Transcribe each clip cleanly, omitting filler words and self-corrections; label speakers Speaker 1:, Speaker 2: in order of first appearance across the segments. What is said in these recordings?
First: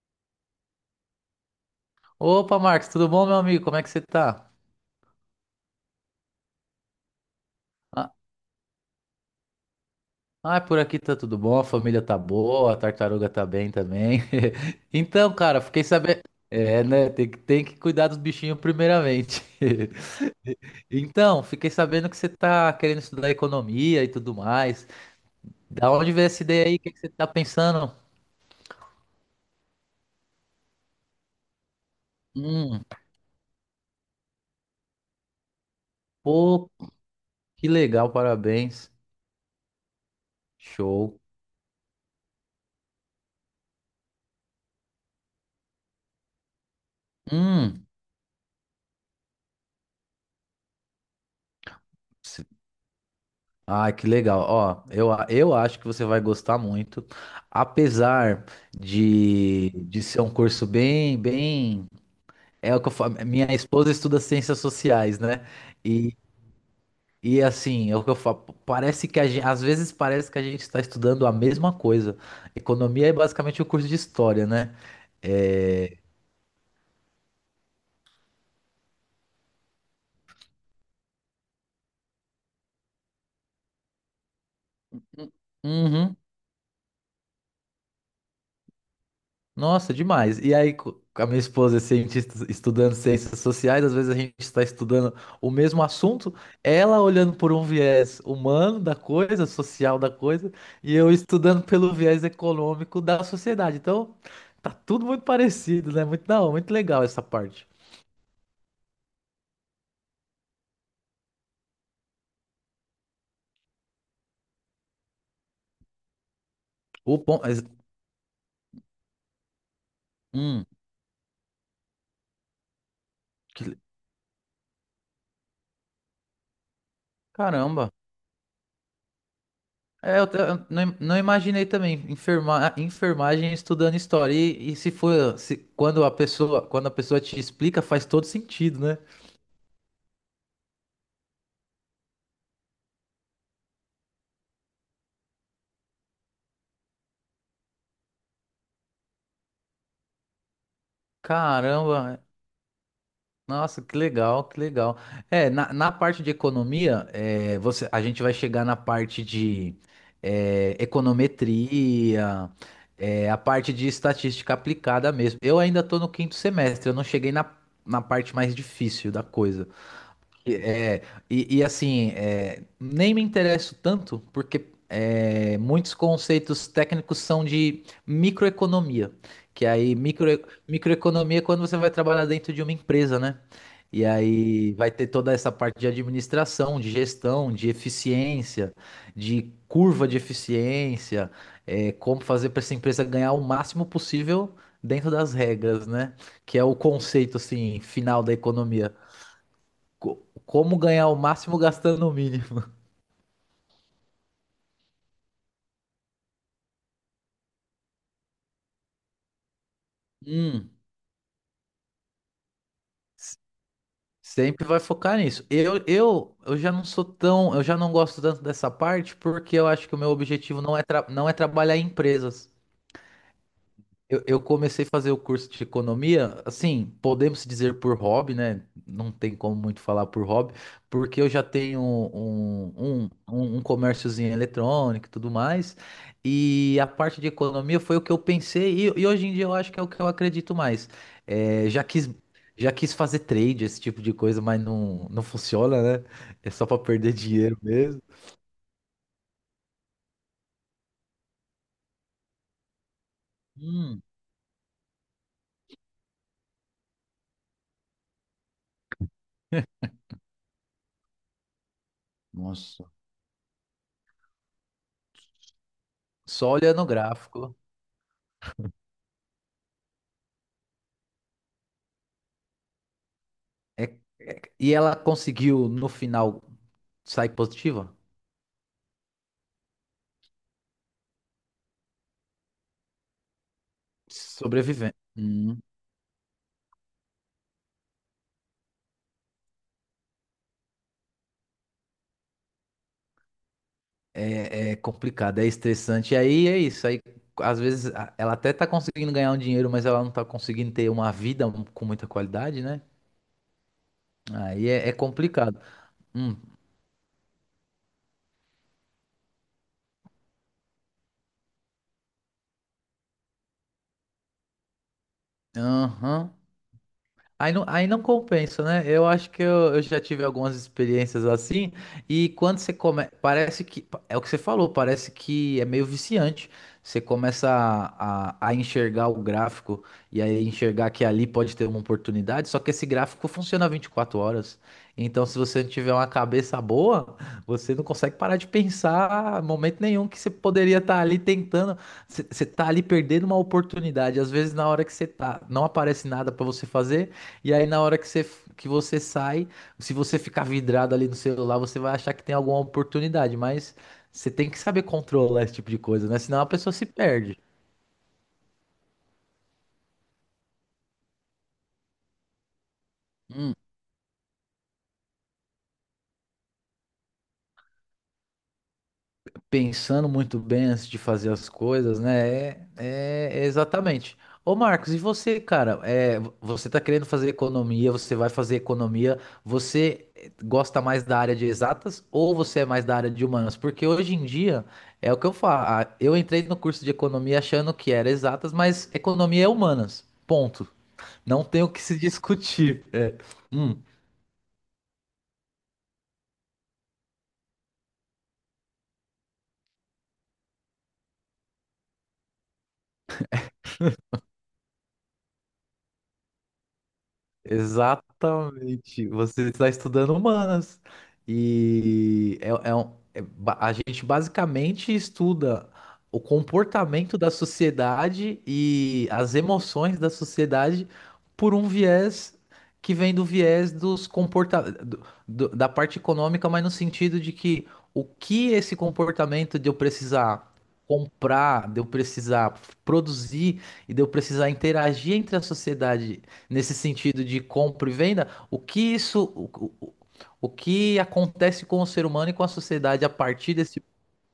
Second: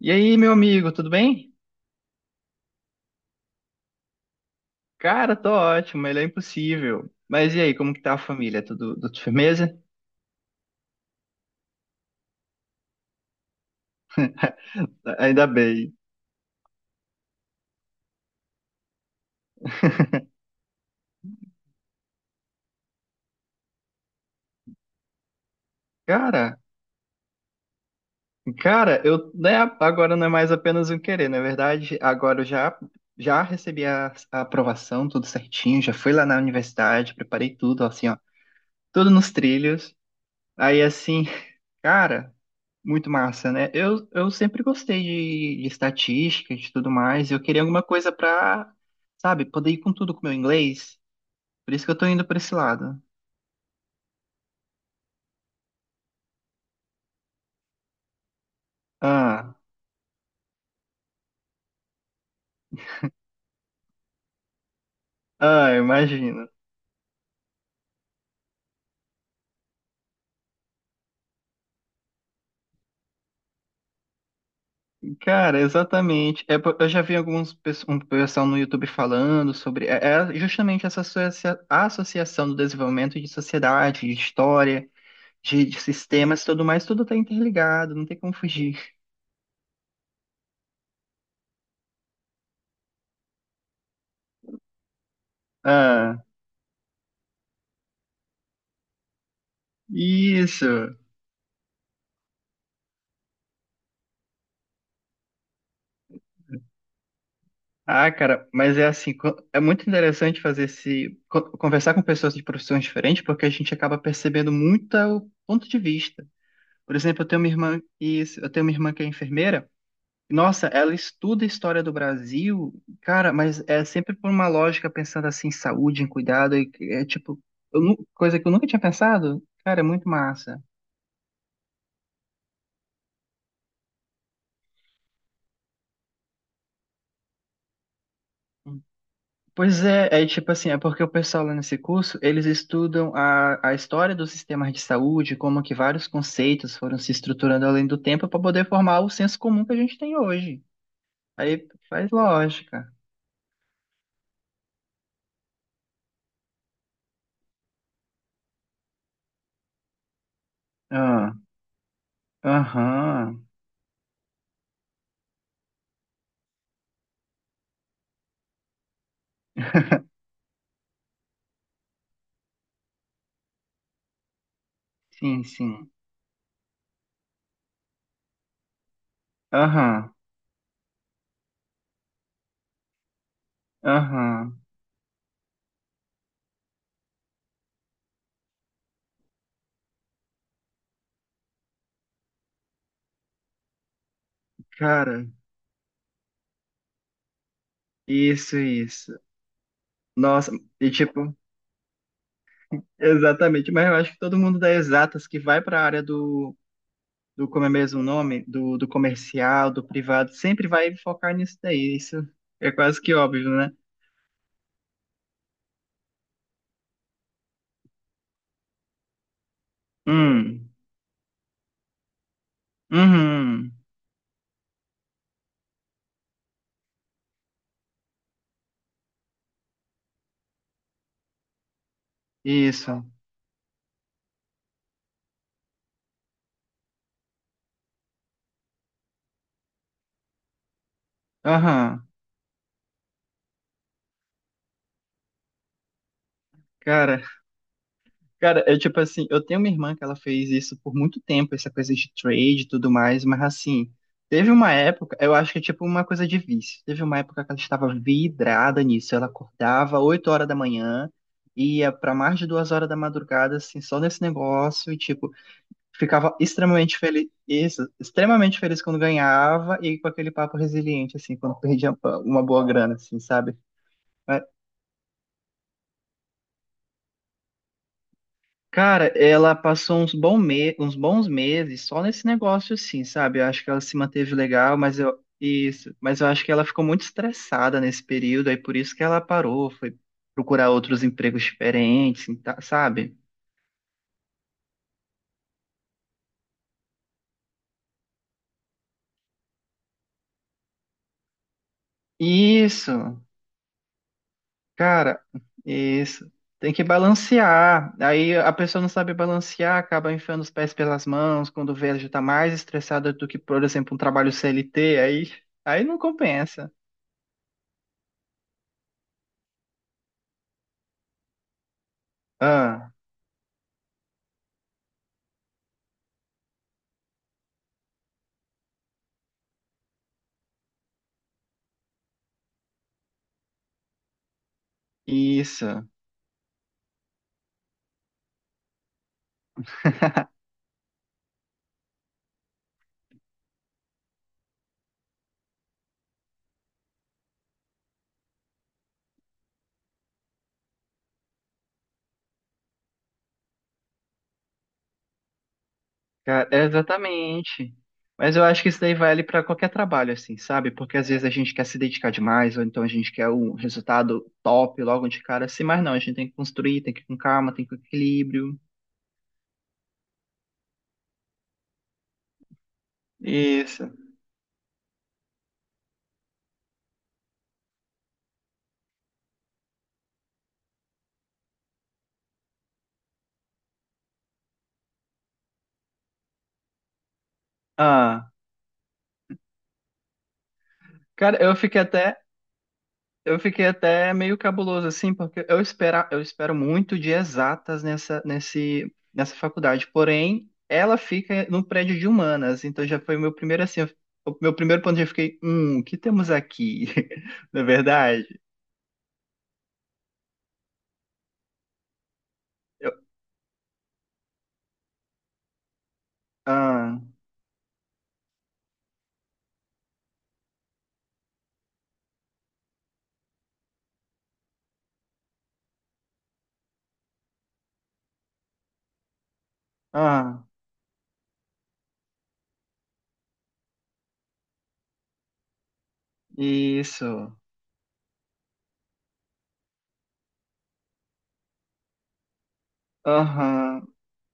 Speaker 1: E aí, meu amigo, tudo bem?
Speaker 2: Opa, Marcos, tudo bom, meu amigo? Como é que você tá?
Speaker 1: Cara, tô ótimo, ele é impossível. Mas e aí, como que
Speaker 2: Ah,
Speaker 1: tá a família? Tudo firmeza?
Speaker 2: por aqui tá tudo bom, a família tá boa, a tartaruga tá bem também. Então,
Speaker 1: Ainda
Speaker 2: cara, fiquei
Speaker 1: bem.
Speaker 2: sabendo. É, né? Tem que cuidar dos bichinhos primeiramente. Então, fiquei sabendo que você tá querendo estudar economia e tudo mais. Da onde veio essa
Speaker 1: Cara,
Speaker 2: ideia aí? O que que você tá pensando?
Speaker 1: cara, eu, né, agora não é mais apenas um querer, na verdade,
Speaker 2: Hum,
Speaker 1: já recebi a aprovação, tudo certinho, já fui lá na
Speaker 2: pô,
Speaker 1: universidade, preparei
Speaker 2: que
Speaker 1: tudo, assim,
Speaker 2: legal,
Speaker 1: ó,
Speaker 2: parabéns.
Speaker 1: tudo nos trilhos. Aí,
Speaker 2: Show.
Speaker 1: assim, cara. Muito massa, né? Eu sempre gostei de estatística, de tudo mais. Eu queria alguma
Speaker 2: Hum.
Speaker 1: coisa pra, sabe, poder ir com tudo com o meu inglês. Por isso que eu tô indo pra esse lado.
Speaker 2: Ah, que legal. Ó, eu acho que você vai gostar muito, apesar
Speaker 1: Ah,
Speaker 2: de ser um curso bem, bem. É o que eu falo. Minha esposa estuda ciências sociais, né?
Speaker 1: ah,
Speaker 2: E,
Speaker 1: imagino.
Speaker 2: e assim, é o que eu falo. Parece que a gente, às vezes parece que a gente está estudando a mesma coisa. Economia é basicamente o curso de história, né?
Speaker 1: Cara,
Speaker 2: É.
Speaker 1: exatamente. É, eu já vi um pessoal no YouTube falando sobre é justamente essa associação do desenvolvimento de sociedade, de história, de
Speaker 2: Uhum.
Speaker 1: sistemas, tudo mais, tudo tá interligado, não tem como fugir.
Speaker 2: Nossa, demais. E aí, a minha esposa é cientista estudando ciências sociais, às vezes a gente está estudando o mesmo
Speaker 1: Ah,
Speaker 2: assunto, ela olhando por um viés humano da coisa, social da coisa, e
Speaker 1: isso.
Speaker 2: eu estudando pelo viés econômico da sociedade. Então, tá tudo muito parecido, né? Muito da hora, muito legal essa parte.
Speaker 1: Ah, cara, mas é assim, é muito interessante fazer conversar com pessoas de profissões diferentes, porque a gente acaba percebendo muito o ponto de vista. Por
Speaker 2: O
Speaker 1: exemplo,
Speaker 2: ponto,
Speaker 1: eu tenho uma irmã que é enfermeira.
Speaker 2: hum,
Speaker 1: Nossa, ela estuda a história do Brasil, cara, mas
Speaker 2: que le-
Speaker 1: é sempre por uma lógica pensando assim, em saúde, em cuidado, e é tipo,
Speaker 2: caramba.
Speaker 1: coisa que eu nunca tinha pensado. Cara, é muito
Speaker 2: É,
Speaker 1: massa.
Speaker 2: eu não, não imaginei também enfermagem estudando história. E se for, se, quando a pessoa te explica, faz todo sentido, né?
Speaker 1: Pois é, é tipo assim, é porque o pessoal lá nesse curso, eles estudam a história dos sistemas de saúde, como que vários conceitos foram se estruturando além do tempo para poder formar o senso comum que a gente tem hoje. Aí faz
Speaker 2: Caramba,
Speaker 1: lógica.
Speaker 2: nossa, que legal, que legal. É, na, na parte de economia, é, você, a gente vai chegar na parte de é,
Speaker 1: Ah,
Speaker 2: econometria, é, a
Speaker 1: aham,
Speaker 2: parte de estatística aplicada mesmo. Eu ainda estou no quinto semestre, eu não cheguei na, na parte mais difícil da coisa. E assim, é, nem me interesso tanto, porque
Speaker 1: sim,
Speaker 2: é,
Speaker 1: sim.
Speaker 2: muitos conceitos técnicos são de microeconomia, que
Speaker 1: Aham,
Speaker 2: microeconomia é quando você vai trabalhar dentro de uma empresa, né? E
Speaker 1: aham.
Speaker 2: aí vai ter toda essa parte de administração, de gestão, de eficiência, de curva de eficiência, é, como fazer para essa empresa ganhar o máximo possível dentro
Speaker 1: Cara,
Speaker 2: das regras, né? Que é o conceito assim final da
Speaker 1: isso,
Speaker 2: economia
Speaker 1: isso. Nossa,
Speaker 2: como
Speaker 1: e
Speaker 2: ganhar o
Speaker 1: tipo,
Speaker 2: máximo gastando o mínimo.
Speaker 1: exatamente, mas eu acho que todo mundo dá exatas que vai para a área do do como é mesmo o nome, do comercial, do privado, sempre
Speaker 2: Hum,
Speaker 1: vai focar nisso daí. Isso é quase que
Speaker 2: S-
Speaker 1: óbvio, né?
Speaker 2: Sempre vai focar nisso. Eu já não sou tão, eu já não gosto tanto dessa parte porque eu acho que o meu objetivo
Speaker 1: Hum,
Speaker 2: não é, não é trabalhar em empresas.
Speaker 1: uhum,
Speaker 2: Eu comecei a fazer o curso de economia, assim, podemos dizer por hobby, né? Não tem como muito falar por hobby, porque eu já tenho
Speaker 1: isso,
Speaker 2: um comérciozinho eletrônico e tudo mais, e a parte de economia foi o que eu pensei, e hoje em dia eu acho que é o que eu acredito mais. É, já
Speaker 1: aham.
Speaker 2: quis, já quis fazer trade, esse tipo de coisa, mas não, não funciona, né? É só para perder
Speaker 1: Cara,
Speaker 2: dinheiro mesmo.
Speaker 1: cara, eu tipo assim, eu tenho uma irmã que ela fez isso por muito tempo, essa coisa de trade e tudo mais, mas assim,
Speaker 2: Hum,
Speaker 1: teve uma época, eu acho que é tipo uma coisa de vício. Teve uma época que ela estava vidrada nisso, ela acordava 8 horas da manhã, ia pra mais de duas
Speaker 2: nossa.
Speaker 1: horas da madrugada, assim, só nesse negócio, e tipo, ficava
Speaker 2: Só olhando o
Speaker 1: extremamente feliz,
Speaker 2: gráfico.
Speaker 1: isso, extremamente feliz quando ganhava e com aquele papo resiliente, assim, quando perdia uma boa grana, assim, sabe?
Speaker 2: É,
Speaker 1: Mas,
Speaker 2: e ela conseguiu, no final, sai positiva?
Speaker 1: cara, ela passou uns, uns bons meses só nesse negócio, assim, sabe? Eu acho que ela se manteve legal,
Speaker 2: Sobrevivendo.
Speaker 1: mas eu, isso, mas eu acho que ela ficou muito estressada nesse período, aí por isso que ela parou, foi procurar outros empregos diferentes, sabe?
Speaker 2: É, é complicado, é estressante. E aí é isso. Aí, às vezes ela até tá conseguindo ganhar um dinheiro, mas ela não tá conseguindo ter uma vida com muita qualidade, né?
Speaker 1: Isso.
Speaker 2: Aí é, é
Speaker 1: Cara,
Speaker 2: complicado.
Speaker 1: isso.
Speaker 2: Hum,
Speaker 1: Tem que balancear. Aí a pessoa não sabe balancear, acaba enfiando os pés pelas mãos, quando vê, ela já tá mais estressada do que, por exemplo, um trabalho CLT, aí não
Speaker 2: aham.
Speaker 1: compensa.
Speaker 2: Aí não compensa, né? Eu acho que eu já tive algumas experiências assim, e quando você
Speaker 1: Ah,
Speaker 2: começa. Parece que. É o que você falou, parece que é meio viciante. Você começa a enxergar o gráfico e aí enxergar que ali pode ter uma oportunidade, só que esse gráfico funciona 24 horas. Então, se você não
Speaker 1: isso.
Speaker 2: tiver uma cabeça boa, você não consegue parar de pensar em momento nenhum que você poderia estar ali tentando. Você está ali perdendo uma oportunidade. Às vezes, na hora que você tá, não aparece nada para você fazer. E aí, na hora que você sai, se você ficar vidrado ali no celular, você vai achar que tem alguma oportunidade, mas você tem que saber controlar esse tipo de coisa, né? Senão a
Speaker 1: Cara, é
Speaker 2: pessoa se perde.
Speaker 1: exatamente. Mas eu acho que isso daí vale para qualquer trabalho, assim, sabe? Porque às vezes a gente quer se dedicar demais, ou então a gente quer um resultado top logo de cara, assim, mas não, a gente tem que construir, tem que ir com calma, tem que ir com equilíbrio.
Speaker 2: Pensando muito bem antes de fazer as coisas, né? É
Speaker 1: Isso.
Speaker 2: exatamente. Ô Marcos, e você, cara? É, você tá querendo fazer economia, você vai fazer economia, você gosta mais da área de exatas ou você é mais da área de humanas? Porque hoje em dia é o que eu falo. Eu entrei no curso de economia achando que era
Speaker 1: Ah.
Speaker 2: exatas, mas economia é humanas. Ponto.
Speaker 1: Cara,
Speaker 2: Não
Speaker 1: eu
Speaker 2: tem o
Speaker 1: fiquei
Speaker 2: que se
Speaker 1: até
Speaker 2: discutir. É.
Speaker 1: Eu fiquei
Speaker 2: Hum.
Speaker 1: até meio cabuloso, assim, porque eu espero muito de exatas nessa faculdade. Porém, ela fica no prédio de humanas, então já foi o meu primeiro, assim, o meu primeiro ponto, já fiquei, o que temos aqui? Na verdade?
Speaker 2: Exatamente. Você está estudando humanas. E
Speaker 1: Eu,
Speaker 2: a gente basicamente estuda o
Speaker 1: ah,
Speaker 2: comportamento da sociedade e as emoções da sociedade por um viés que vem do viés dos da parte econômica, mas no sentido de que o que esse comportamento de eu
Speaker 1: ah,
Speaker 2: precisar comprar, de eu precisar produzir e de eu precisar interagir entre a sociedade nesse sentido
Speaker 1: isso,
Speaker 2: de compra e venda, o que isso, o, o que acontece com o ser humano e com a sociedade a partir desse
Speaker 1: aham.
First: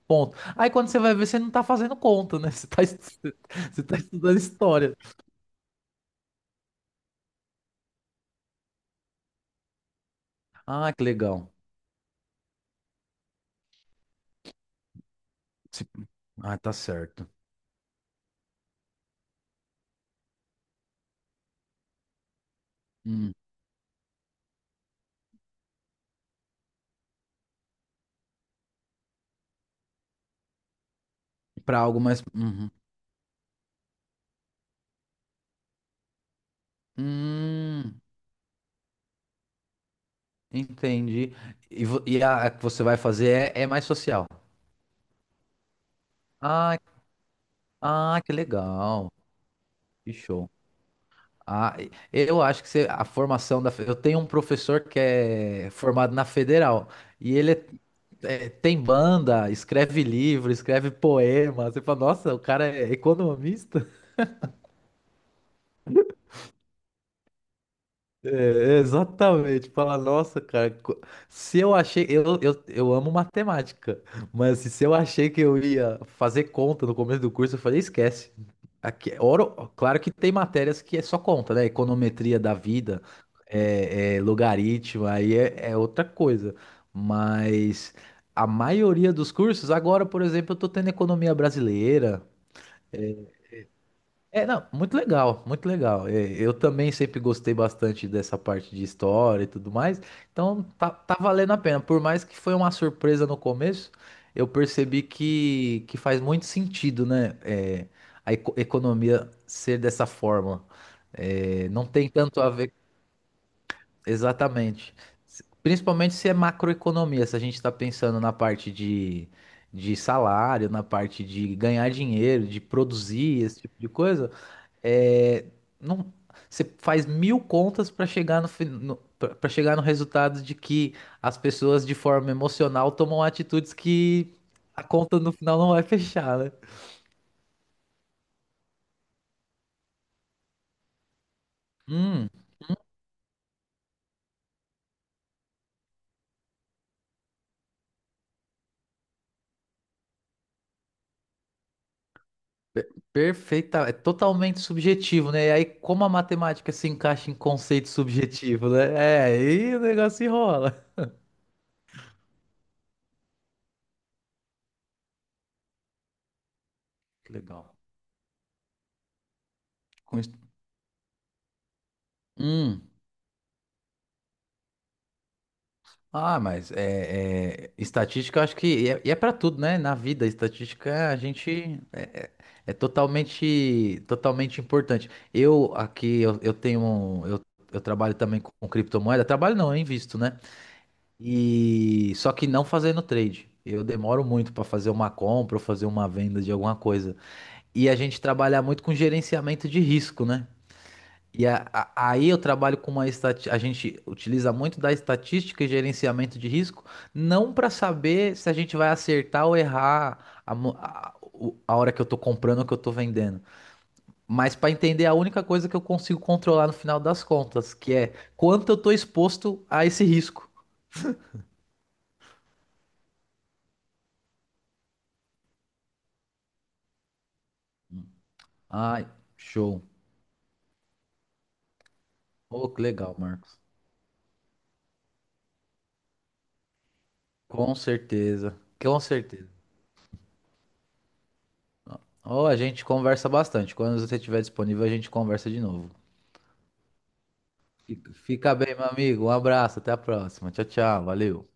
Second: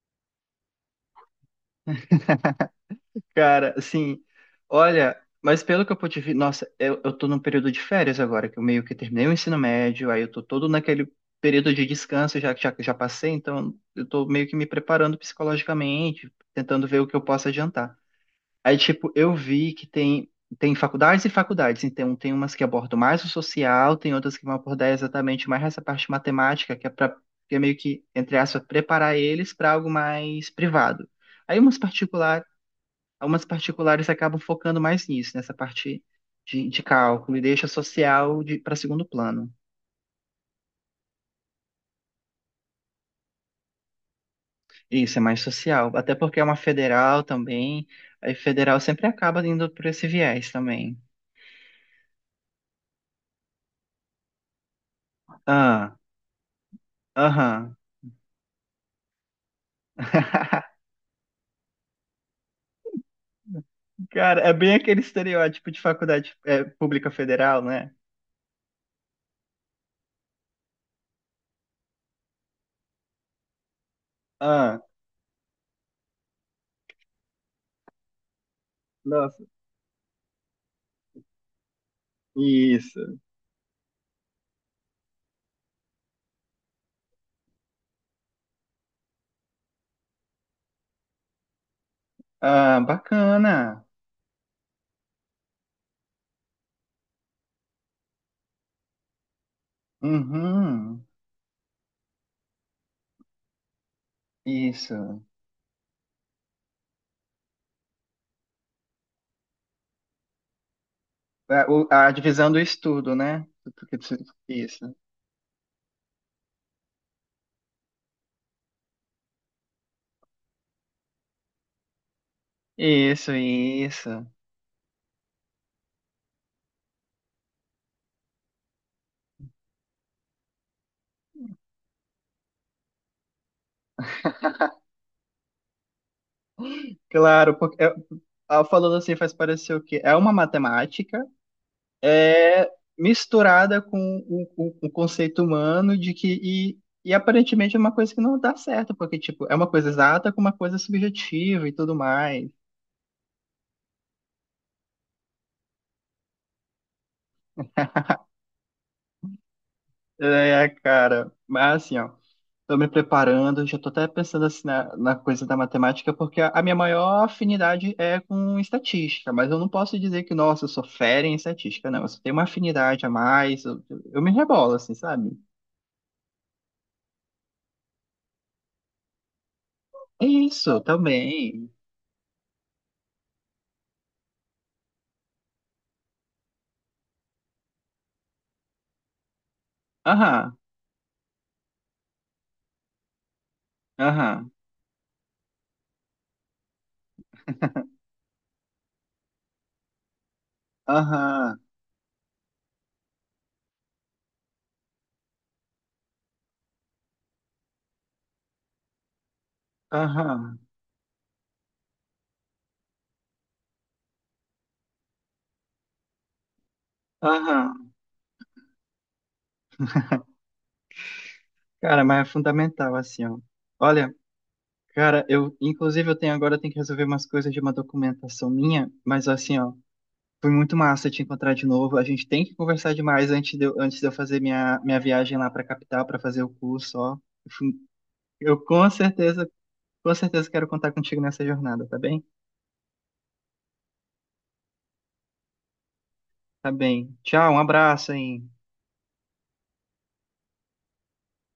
Speaker 2: ponto. Aí quando você vai ver, você não tá fazendo conta, né? Você tá,
Speaker 1: Cara,
Speaker 2: você tá
Speaker 1: assim,
Speaker 2: estudando história.
Speaker 1: olha, mas pelo que eu pude ver, nossa, eu tô num período de férias agora, que eu meio que terminei o ensino médio, aí eu tô todo
Speaker 2: Ah, que
Speaker 1: naquele
Speaker 2: legal.
Speaker 1: período de descanso já que já passei, então eu tô meio que me preparando
Speaker 2: Se-
Speaker 1: psicologicamente,
Speaker 2: Ah, tá
Speaker 1: tentando ver o que eu
Speaker 2: certo.
Speaker 1: posso adiantar. Aí, tipo, eu vi que tem, tem faculdades e faculdades, então tem umas que abordam mais o
Speaker 2: Hum.
Speaker 1: social, tem outras que vão abordar exatamente mais essa parte matemática, que é meio que, entre aspas, preparar eles para algo mais privado. Aí umas
Speaker 2: Para algo mais.
Speaker 1: particulares
Speaker 2: Uhum.
Speaker 1: Algumas particulares acabam focando mais nisso, nessa parte de cálculo, e deixa
Speaker 2: Hum,
Speaker 1: social para segundo plano.
Speaker 2: entendi. E, a que você vai fazer é, é mais social.
Speaker 1: Isso, é mais social. Até porque é uma
Speaker 2: Ah,
Speaker 1: federal também,
Speaker 2: que
Speaker 1: aí federal sempre
Speaker 2: legal.
Speaker 1: acaba indo por esse
Speaker 2: Que
Speaker 1: viés
Speaker 2: show.
Speaker 1: também.
Speaker 2: Ah, eu acho que você- a formação da. Eu tenho um professor que é
Speaker 1: Ah,
Speaker 2: formado na Federal e
Speaker 1: aham.
Speaker 2: é, tem banda, escreve livro, escreve poema. Você fala, nossa, o cara é economista?
Speaker 1: Cara, é bem aquele estereótipo de faculdade é, pública federal, né?
Speaker 2: É, exatamente. Fala, nossa, cara, co- se eu achei, eu amo matemática, mas
Speaker 1: Ah,
Speaker 2: se eu achei que eu ia fazer conta no começo do curso, eu falei, esquece. Aqui,
Speaker 1: nossa,
Speaker 2: oro, claro que tem matérias que é só conta, né? Econometria da
Speaker 1: isso.
Speaker 2: vida, é, é logaritmo, aí é, é outra coisa. Mas a maioria dos cursos, agora, por exemplo, eu tô tendo economia brasileira.
Speaker 1: Ah, bacana.
Speaker 2: É, não, muito legal, muito legal. É, eu também sempre gostei bastante dessa parte de história e tudo mais. Então tá,
Speaker 1: Uhum,
Speaker 2: tá valendo a pena. Por mais que foi uma surpresa no começo, eu percebi
Speaker 1: isso.
Speaker 2: que faz muito sentido, né? é, a economia ser dessa forma.
Speaker 1: A,
Speaker 2: É, não tem
Speaker 1: a
Speaker 2: tanto a
Speaker 1: divisão do
Speaker 2: ver
Speaker 1: estudo, né? Isso.
Speaker 2: exatamente. Principalmente se é macroeconomia, se a gente está pensando na parte de salário, na parte de ganhar dinheiro, de
Speaker 1: Isso,
Speaker 2: produzir, esse tipo de
Speaker 1: isso.
Speaker 2: coisa. É, não, você faz mil contas para chegar no, para chegar no resultado de que as pessoas de forma emocional tomam atitudes que a conta no final não vai fechar, né?
Speaker 1: Claro, porque é, ah, falando assim faz parecer o quê? É uma matemática é, misturada com o conceito humano de que e aparentemente é uma coisa que não dá certo, porque tipo, é uma coisa exata com uma coisa subjetiva e tudo mais.
Speaker 2: Perfeita, é totalmente subjetivo, né? E aí, como a matemática se encaixa em conceito subjetivo, né? É, aí o negócio
Speaker 1: É,
Speaker 2: rola.
Speaker 1: cara, mas assim, ó. Estou me preparando, já estou até pensando assim na coisa da matemática, porque a minha maior
Speaker 2: Que legal.
Speaker 1: afinidade é com estatística, mas eu não posso
Speaker 2: Com
Speaker 1: dizer que,
Speaker 2: isso-
Speaker 1: nossa, eu sou fera em estatística, não. Eu só tenho uma
Speaker 2: Hum.
Speaker 1: afinidade a mais, eu me rebolo, assim, sabe?
Speaker 2: Ah, mas estatística, eu acho que e é para tudo, né? Na
Speaker 1: É
Speaker 2: vida,
Speaker 1: isso,
Speaker 2: estatística a
Speaker 1: também.
Speaker 2: gente é totalmente, totalmente importante. Eu aqui eu tenho, um- eu trabalho também com criptomoeda. Trabalho não, eu invisto, né?
Speaker 1: Aham,
Speaker 2: E só que não fazendo trade. Eu demoro
Speaker 1: aham,
Speaker 2: muito para fazer uma compra ou fazer uma venda de alguma coisa. E a gente trabalha muito com gerenciamento de risco, né? E
Speaker 1: aham,
Speaker 2: a- aí eu trabalho com uma estatística, a gente utiliza muito da estatística e gerenciamento de risco, não para saber se a gente vai acertar ou errar a,
Speaker 1: aham,
Speaker 2: mo- a- o- a hora que eu tô comprando ou que eu tô vendendo, mas para entender a única coisa que eu consigo controlar no final das contas,
Speaker 1: aham.
Speaker 2: que é quanto eu tô exposto a esse risco.
Speaker 1: Cara, mas é fundamental, assim, ó. Olha, cara, eu, inclusive, eu tenho que resolver umas coisas de uma documentação minha,
Speaker 2: Ai,
Speaker 1: mas assim, ó.
Speaker 2: show.
Speaker 1: Foi muito massa te encontrar de novo. A gente tem que
Speaker 2: Ô, que
Speaker 1: conversar
Speaker 2: legal,
Speaker 1: demais
Speaker 2: Marcos.
Speaker 1: antes de eu fazer minha viagem lá para a capital para fazer o curso, ó. Eu fui-
Speaker 2: Com
Speaker 1: eu
Speaker 2: certeza, com certeza.
Speaker 1: com certeza quero contar contigo nessa jornada, tá bem?
Speaker 2: Ou a gente conversa bastante. Quando você estiver disponível, a gente conversa de novo.
Speaker 1: Tá bem. Tchau, um abraço, hein?
Speaker 2: Fica bem, meu amigo. Um abraço, até a próxima. Tchau, tchau. Valeu.